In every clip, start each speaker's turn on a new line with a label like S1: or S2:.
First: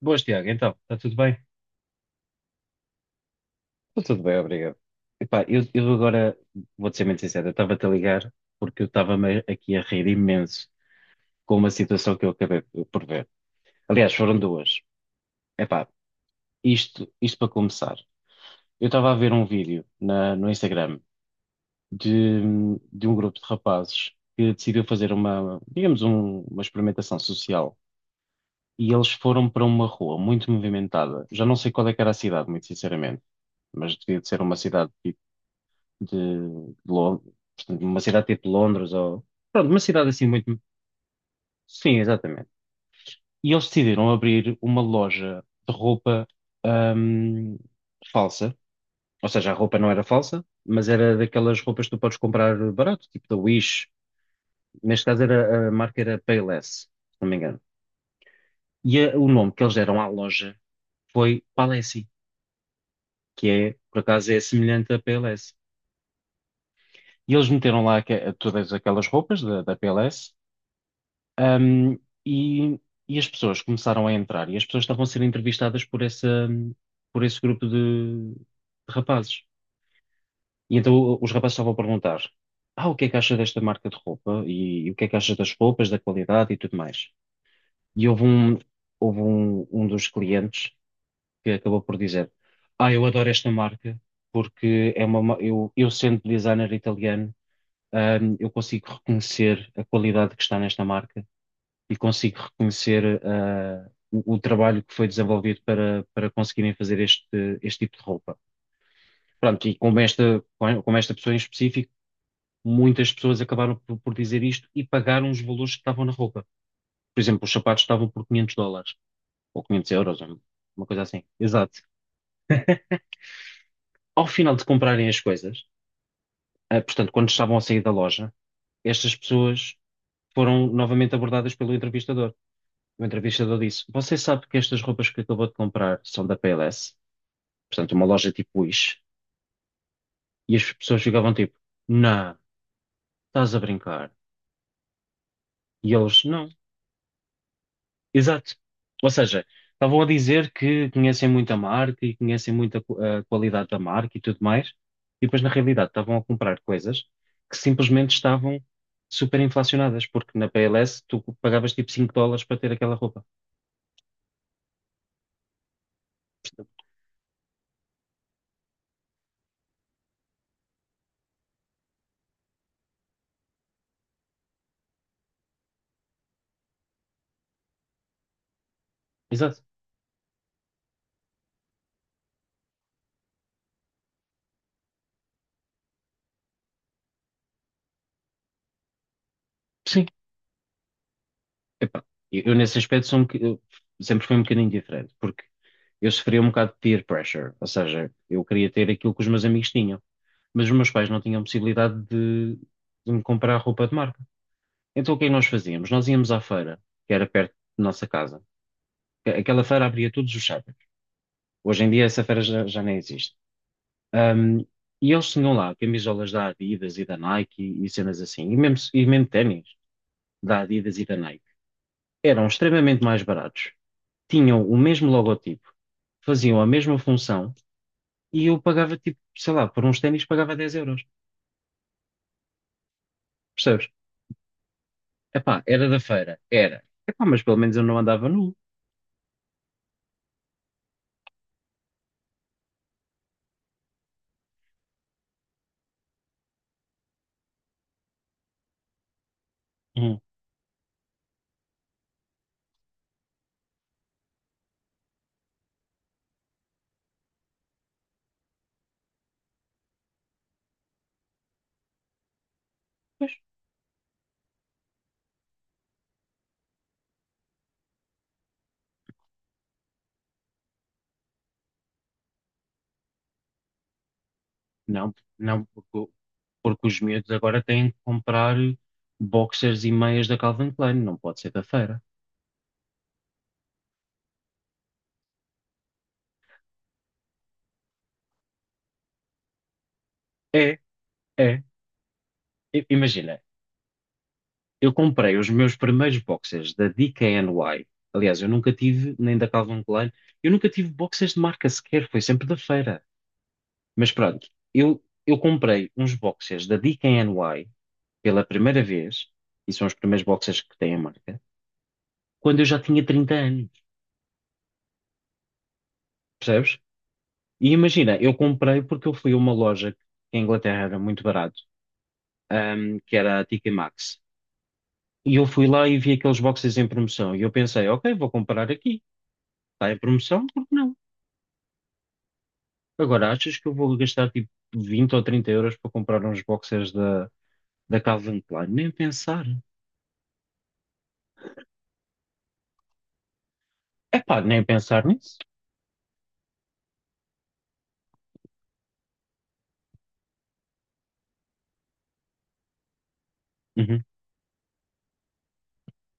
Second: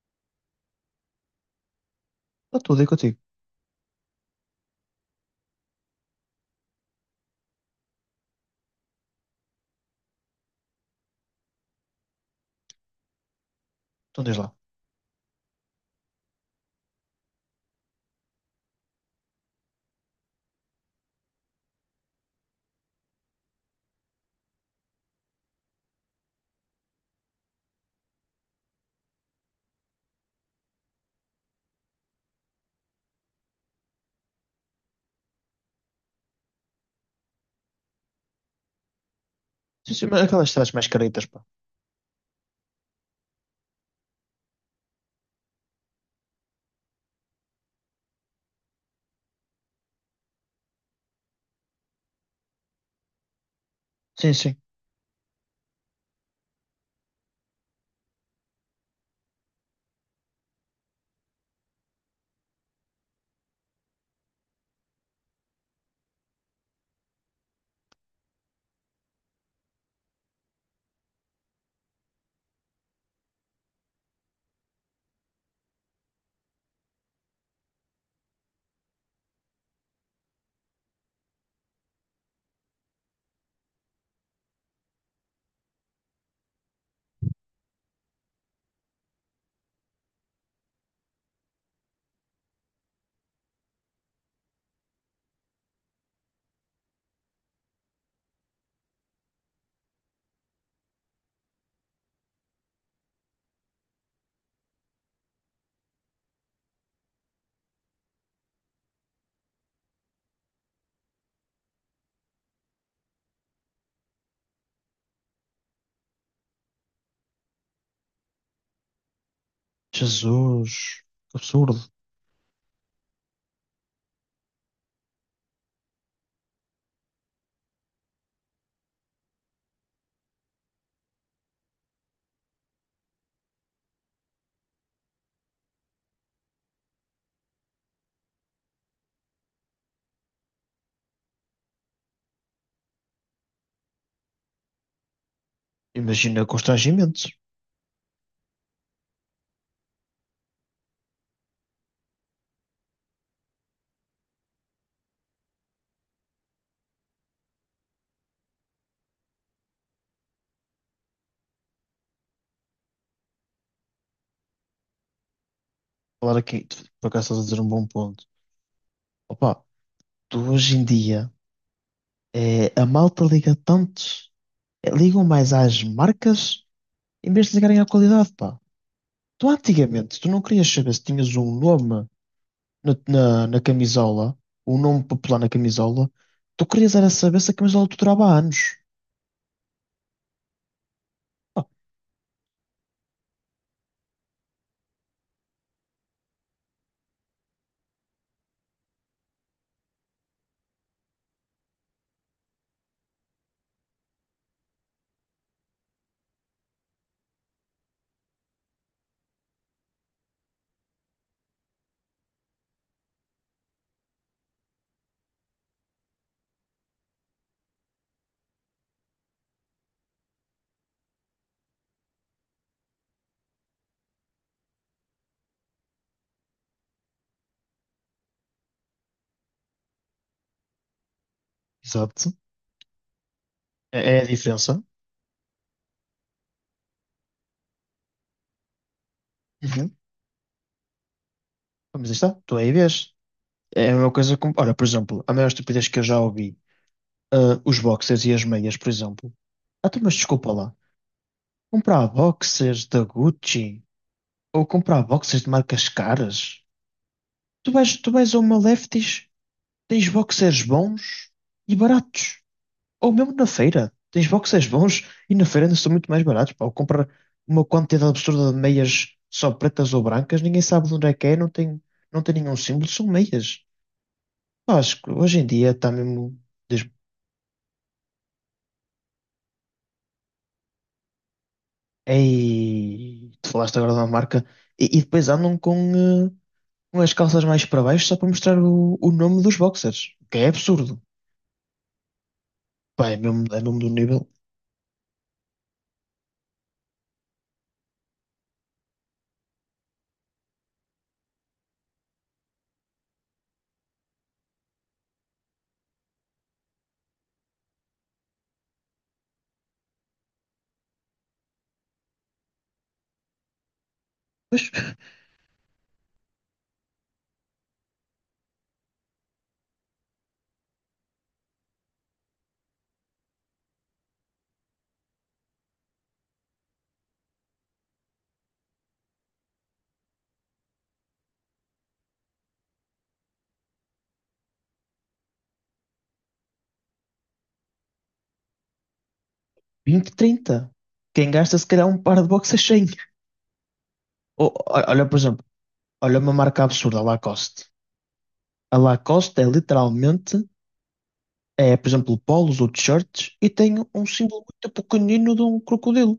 S1: Boas, Tiago, então, está tudo bem?
S2: Está tudo aí contigo.
S1: Está tudo bem, obrigado. Epá, eu agora vou-te ser muito sincero, eu estava-te a ligar porque eu estava-me aqui a rir imenso com uma situação que eu acabei por ver. Aliás,
S2: Então diz
S1: foram
S2: lá.
S1: duas. Epá, isto para começar. Eu estava a ver um vídeo no Instagram de, de um grupo de rapazes que decidiu fazer uma, digamos, uma experimentação social e eles foram para uma rua muito movimentada. Já não sei qual é que era a cidade, muito sinceramente, mas devia de ser uma cidade de Londres, portanto, uma cidade tipo Londres ou pronto, uma
S2: Sim, sim,
S1: cidade
S2: mas
S1: assim
S2: aquelas
S1: muito.
S2: cidades mais caretas, pá.
S1: Sim, exatamente. E eles decidiram abrir uma loja de roupa ahm, falsa. Ou seja, a roupa não era falsa, mas era daquelas roupas que tu podes comprar barato, tipo da Wish.
S2: Sim, sim.
S1: Neste caso era, a marca era Payless, se não me engano. E o nome que eles deram à loja foi Palessi, que é, por acaso, é semelhante a Payless. E eles meteram lá todas aquelas roupas da PLS. Um, e, e as pessoas começaram a entrar e as pessoas estavam a ser entrevistadas por essa, por esse grupo de rapazes. E então os rapazes estavam a perguntar: Ah, o que é que acha desta marca de roupa? E o que é que acha das roupas, da qualidade e tudo mais? E houve um dos clientes que acabou por dizer: Ah, eu adoro esta marca porque eu sendo designer italiano, eu consigo reconhecer a qualidade que está nesta marca e consigo reconhecer, o trabalho que foi desenvolvido para conseguirem fazer este tipo de roupa. Pronto, e como esta pessoa em específico, muitas pessoas acabaram por dizer isto e pagaram os valores que estavam na roupa. Por exemplo, os sapatos estavam por 500 dólares, ou 500 euros, ou uma
S2: Jesus,
S1: coisa assim.
S2: que absurdo.
S1: Exato. Ao final de comprarem as coisas, portanto, quando estavam a sair da loja, estas pessoas foram novamente abordadas pelo entrevistador. O entrevistador disse: Você sabe que estas roupas que acabou de comprar são da PLS? Portanto, uma loja tipo Wish. E as pessoas ficavam tipo, não, estás a brincar. E eles, não,
S2: Imagina constrangimentos.
S1: exato. Ou seja, estavam a dizer que conhecem muito a marca e conhecem muito a qualidade da marca e tudo mais. E depois, na realidade, estavam a comprar coisas que simplesmente estavam super inflacionadas, porque na PLS tu pagavas tipo 5 dólares para ter aquela roupa.
S2: Falar aqui, por acaso estás a dizer um bom ponto. Opa, tu hoje em dia, é, a malta liga tanto, é, ligam mais às marcas em vez de ligarem à qualidade, pá. Tu
S1: Exato.
S2: antigamente, tu não querias saber se tinhas um nome na camisola, um nome popular na camisola, tu querias era saber se a camisola te durava anos.
S1: Sim. Epá, eu nesse aspecto eu sempre fui um bocadinho diferente, porque eu sofria um bocado de peer pressure, ou seja, eu queria ter aquilo que os meus amigos tinham, mas os meus pais não tinham possibilidade de me comprar roupa de marca. Então o que é que nós fazíamos? Nós íamos à feira, que era perto da nossa casa. Aquela feira abria todos os sábados. Hoje em dia essa feira já nem existe. Ahm, e eles tinham lá camisolas da Adidas e da Nike e cenas assim, e mesmo ténis da Adidas e da Nike. Eram extremamente mais baratos, tinham o mesmo logotipo, faziam a mesma função e eu pagava, tipo, sei lá, por uns ténis pagava 10 euros.
S2: Exato.
S1: Percebes?
S2: É a diferença.
S1: Epá, era da feira, era. Epá, mas pelo menos eu não andava nu.
S2: Uhum. Mas aí está, tu aí vês. É a mesma coisa como. Olha, por exemplo, a maior estupidez que eu já ouvi, ah, os boxers e as meias, por exemplo. Ah, tu, mas
S1: Hum,
S2: desculpa lá. Comprar boxers da Gucci ou comprar boxers de marcas caras. Tu vais a uma Lefties. Tens boxers bons e baratos. Ou mesmo
S1: Pois,
S2: na feira. Tens boxers bons e na feira ainda são muito mais baratos. Pá. Ou comprar uma quantidade absurda de meias só pretas ou brancas, ninguém sabe de onde é que é, não tem nenhum símbolo, são meias. Pá, acho que
S1: não,
S2: hoje em
S1: não,
S2: dia
S1: porque,
S2: está
S1: o-
S2: mesmo.
S1: porque
S2: des-
S1: os miúdos agora têm que comprar boxers e meias da Calvin Klein, não pode ser da feira.
S2: Ei, tu falaste agora de uma marca. E depois andam com, eh, com as calças mais para baixo só para mostrar o nome dos boxers. O que é
S1: É,
S2: absurdo.
S1: é.
S2: Pá,
S1: Imagina,
S2: é mesmo do nível
S1: eu comprei os meus primeiros boxers da DKNY. Aliás, eu nunca tive, nem da Calvin Klein, eu nunca tive boxers de marca sequer, foi sempre da feira. Mas pronto, eu comprei uns boxers da DKNY pela primeira vez, e são os primeiros boxers que têm a marca, quando eu já tinha 30 anos, percebes? E imagina, eu comprei porque eu fui a uma loja que em Inglaterra era muito barato, que era a TK Maxx. E eu fui lá e vi aqueles boxers em promoção. E eu pensei: ok, vou comprar aqui. Está em promoção, por que não? Agora, achas que eu vou gastar tipo 20 ou 30 euros para comprar uns boxers da Calvin Klein? Nem pensar.
S2: 20, 30. Quem gasta se calhar um par de boxers.
S1: Epá,
S2: O-
S1: nem
S2: o-
S1: pensar
S2: Olha, por
S1: nisso.
S2: exemplo, olha uma marca absurda, a Lacoste. A Lacoste é literalmente, é, por exemplo, polos ou t-shirts e tem
S1: Uhum.
S2: um símbolo muito pequenino de um crocodilo.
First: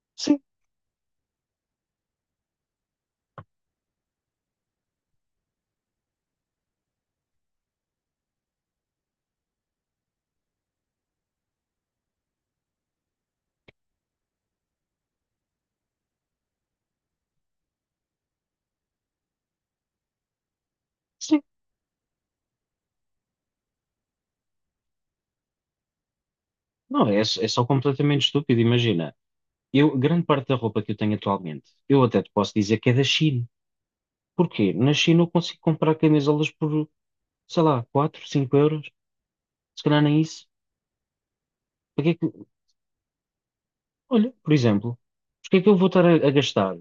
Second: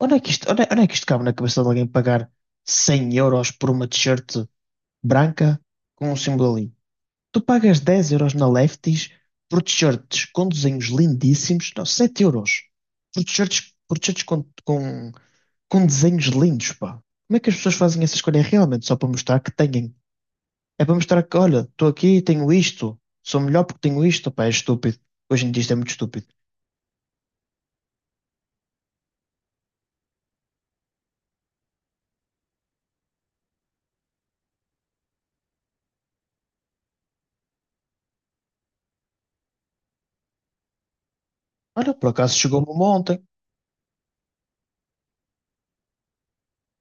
S2: Onde é que
S1: Sim,
S2: isto, onde é que isto cabe na cabeça de alguém pagar 100 euros por uma t-shirt branca com um símbolo ali? Tu pagas 10 euros na Lefties por t-shirts com desenhos lindíssimos, não, 7 euros por t-shirts, com desenhos lindos, pá. Como é que as pessoas fazem essa escolha realmente só para mostrar que têm. É para mostrar que,
S1: sim.
S2: olha, estou aqui, tenho isto, sou melhor porque tenho isto, pá, é estúpido. Hoje em dia isto é muito estúpido.
S1: Não, é só completamente estúpido. Imagina, eu, grande parte da roupa que eu tenho atualmente, eu até te posso dizer que é da China. Porquê? Na China eu consigo comprar camisolas por, sei lá, 4 5 euros. Se calhar nem isso.
S2: Olha, por
S1: Porque que,
S2: acaso chegou-me uma ontem.
S1: olha, por exemplo, porque é que eu vou estar a gastar?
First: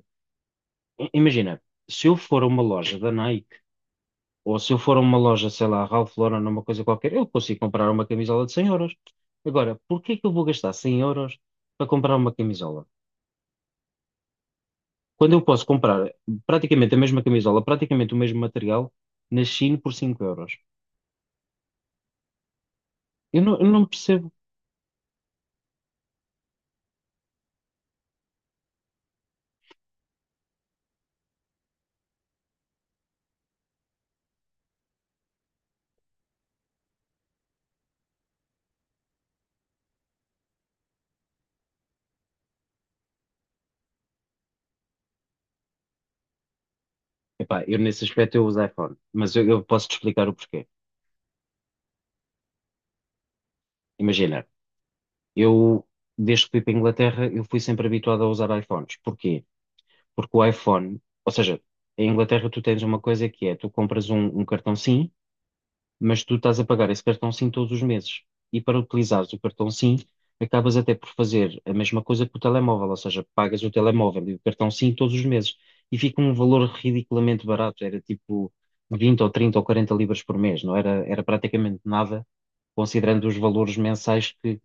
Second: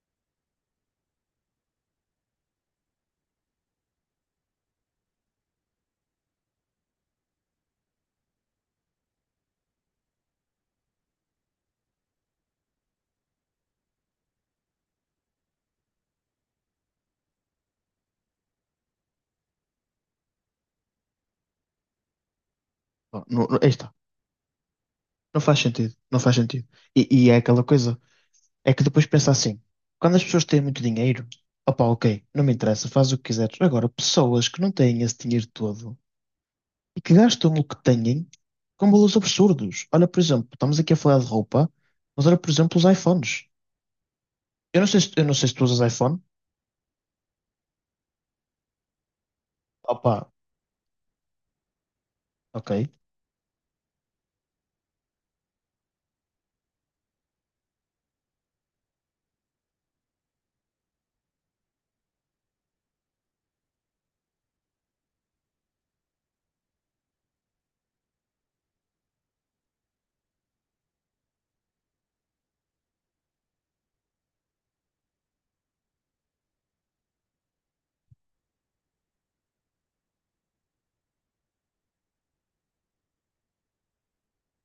S1: Imagina, se eu for a uma loja da Nike, ou se eu for a uma loja, sei lá, Ralph Lauren, uma coisa qualquer, eu consigo comprar uma camisola de 100 euros. Agora, porquê que eu vou gastar 100 euros para comprar uma camisola? Quando eu posso comprar praticamente a mesma camisola, praticamente o mesmo material, na Shein por 5 euros.
S2: Pá,
S1: Eu
S2: não,
S1: não,
S2: não,
S1: eu
S2: aí
S1: não
S2: está.
S1: percebo.
S2: Não faz sentido, não faz sentido. E é aquela coisa, é que depois pensa assim, quando as pessoas têm muito dinheiro, opá, ok, não me interessa, faz o que quiseres. Agora, pessoas que não têm esse dinheiro todo e que gastam o que têm com valores absurdos. Olha, por exemplo, estamos aqui a falar de roupa, mas olha, por exemplo, os iPhones. Eu não sei se tu usas iPhone.
S1: Epá, eu nesse aspecto eu uso iPhone, mas eu posso te
S2: Opá,
S1: explicar o porquê.
S2: ok.
S1: Imagina, eu desde que fui para a Inglaterra, eu fui sempre habituado a usar iPhones. Porquê? Porque o iPhone, ou seja, em Inglaterra tu tens uma coisa que é, tu compras um cartão SIM, mas tu estás a pagar esse cartão SIM todos os meses. E para utilizares o cartão SIM, acabas até por fazer a mesma coisa que o telemóvel, ou seja, pagas o telemóvel e o cartão SIM todos os meses e fica um valor ridiculamente barato, era tipo 20 ou 30 ou 40 libras por mês, não era, era praticamente nada, considerando os valores mensais que,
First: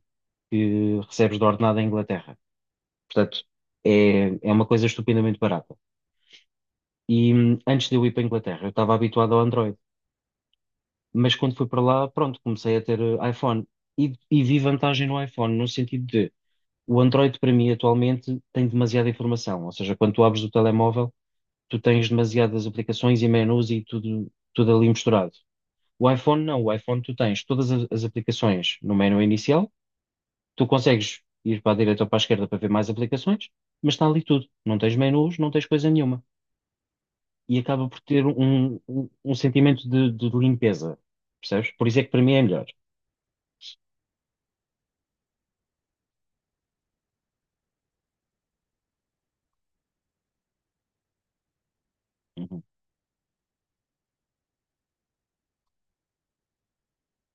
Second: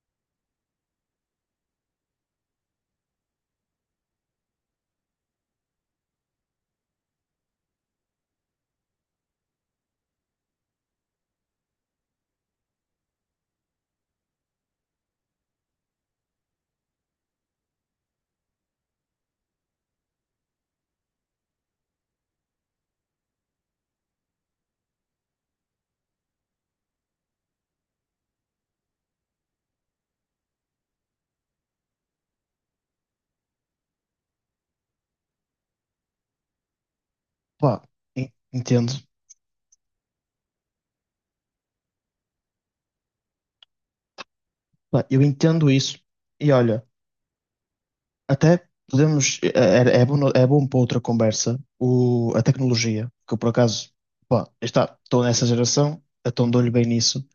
S1: que recebes de ordenado em Inglaterra. Portanto, é uma coisa estupendamente barata. E antes de eu ir para a Inglaterra, eu estava habituado ao Android. Mas quando fui para lá, pronto, comecei a ter iPhone e vi vantagem no iPhone, no sentido de o Android para mim atualmente tem demasiada informação, ou seja, quando tu abres o telemóvel, tu tens demasiadas aplicações e menus e tudo, tudo ali misturado. O iPhone não, o iPhone tu tens todas as aplicações no menu inicial, tu consegues ir para a direita ou para a esquerda para ver mais aplicações, mas está ali tudo, não tens menus, não tens coisa nenhuma. E
S2: Pá,
S1: acaba por ter um,
S2: entendo.
S1: um, um sentimento de limpeza, percebes? Por isso é que para mim é melhor.
S2: Pá, eu entendo isso. E olha, até podemos. É bom, é bom para outra conversa a
S1: Uhum.
S2: tecnologia, que eu por acaso, pá, estou nessa geração, então dou-lhe bem nisso.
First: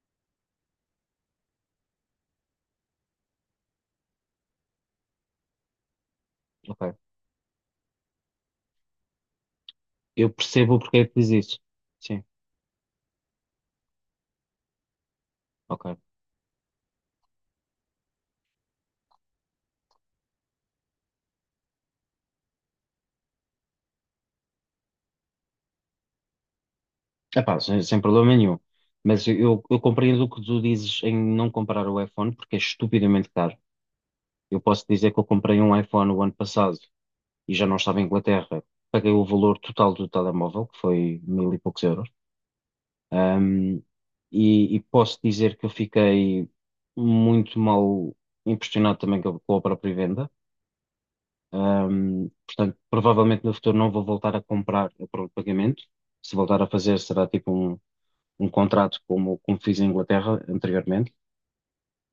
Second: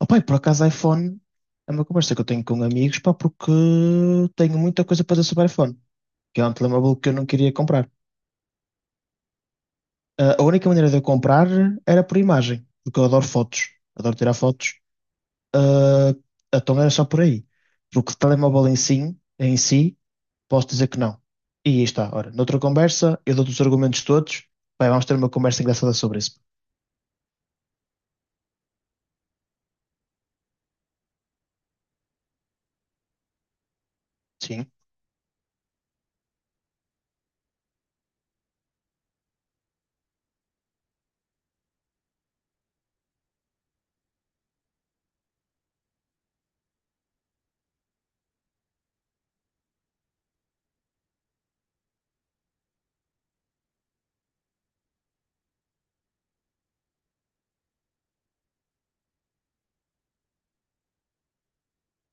S2: Opá, e por acaso iPhone é uma conversa que eu tenho com amigos, pá, porque tenho muita coisa para dizer sobre iPhone, que é um
S1: Ok.
S2: telemóvel que eu não queria comprar.
S1: Eu
S2: Ah, a única
S1: percebo o
S2: maneira de
S1: porquê
S2: eu
S1: é que diz
S2: comprar
S1: isso.
S2: era por
S1: Sim,
S2: imagem, porque eu adoro fotos, adoro tirar fotos.
S1: ok.
S2: Ah, então era só por aí. Porque telemóvel em si, posso dizer que não. E aí está. Ora, noutra conversa, eu dou-te os argumentos todos. Vamos ter uma conversa engraçada sobre isso.
S1: Epá, sem problema nenhum. Mas eu compreendo o que tu dizes em não comprar o iPhone, porque é estupidamente caro. Eu
S2: Sim,
S1: posso dizer que eu comprei um iPhone o ano passado e já não estava em Inglaterra. Paguei o valor total do telemóvel, que foi mil e poucos euros. Ahm, e posso dizer que eu fiquei muito mal impressionado também com a própria venda. Portanto, provavelmente no futuro não vou voltar a comprar a prova de pagamento. Se voltar a fazer, será tipo um contrato como fiz em Inglaterra anteriormente.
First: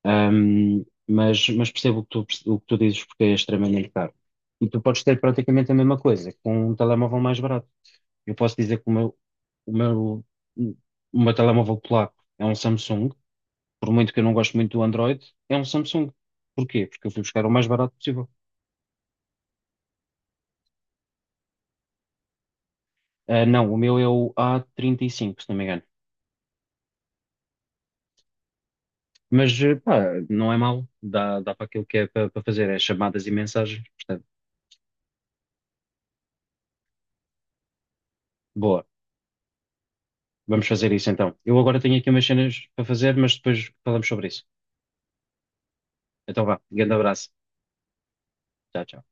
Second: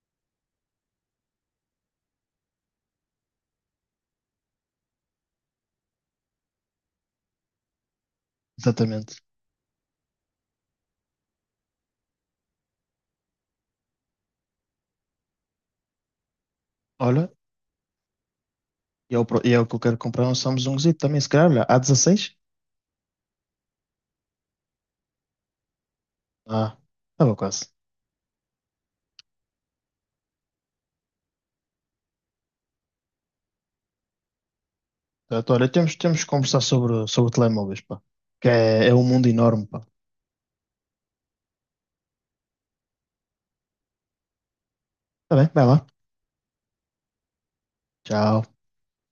S1: Mas percebo o que tu dizes porque é extremamente caro. E tu podes ter praticamente a mesma coisa com um telemóvel mais barato. Eu posso dizer que
S2: exatamente.
S1: o meu, o meu telemóvel polaco é um Samsung. Por muito que eu não goste muito do Android, é um Samsung. Porquê? Porque eu fui
S2: Olha,
S1: buscar o mais barato possível.
S2: e é o pro- e é o que eu quero comprar um Samsungzito também, se calhar. Olha, a dezasseis.
S1: Ah, não, o meu é o A35, se não me engano.
S2: Ah, estava quase.
S1: Mas pá, não é mau, dá para aquilo que é para fazer, é chamadas e mensagens, portanto,
S2: Portanto, olha, temos que conversar sobre telemóveis, pá. Que
S1: boa,
S2: é um mundo enorme, pá.
S1: vamos fazer isso então. Eu agora tenho aqui umas cenas para fazer, mas depois falamos sobre isso.
S2: Tá bem, vai lá.
S1: Então vá, grande abraço,
S2: Tchau.
S1: tchau, tchau.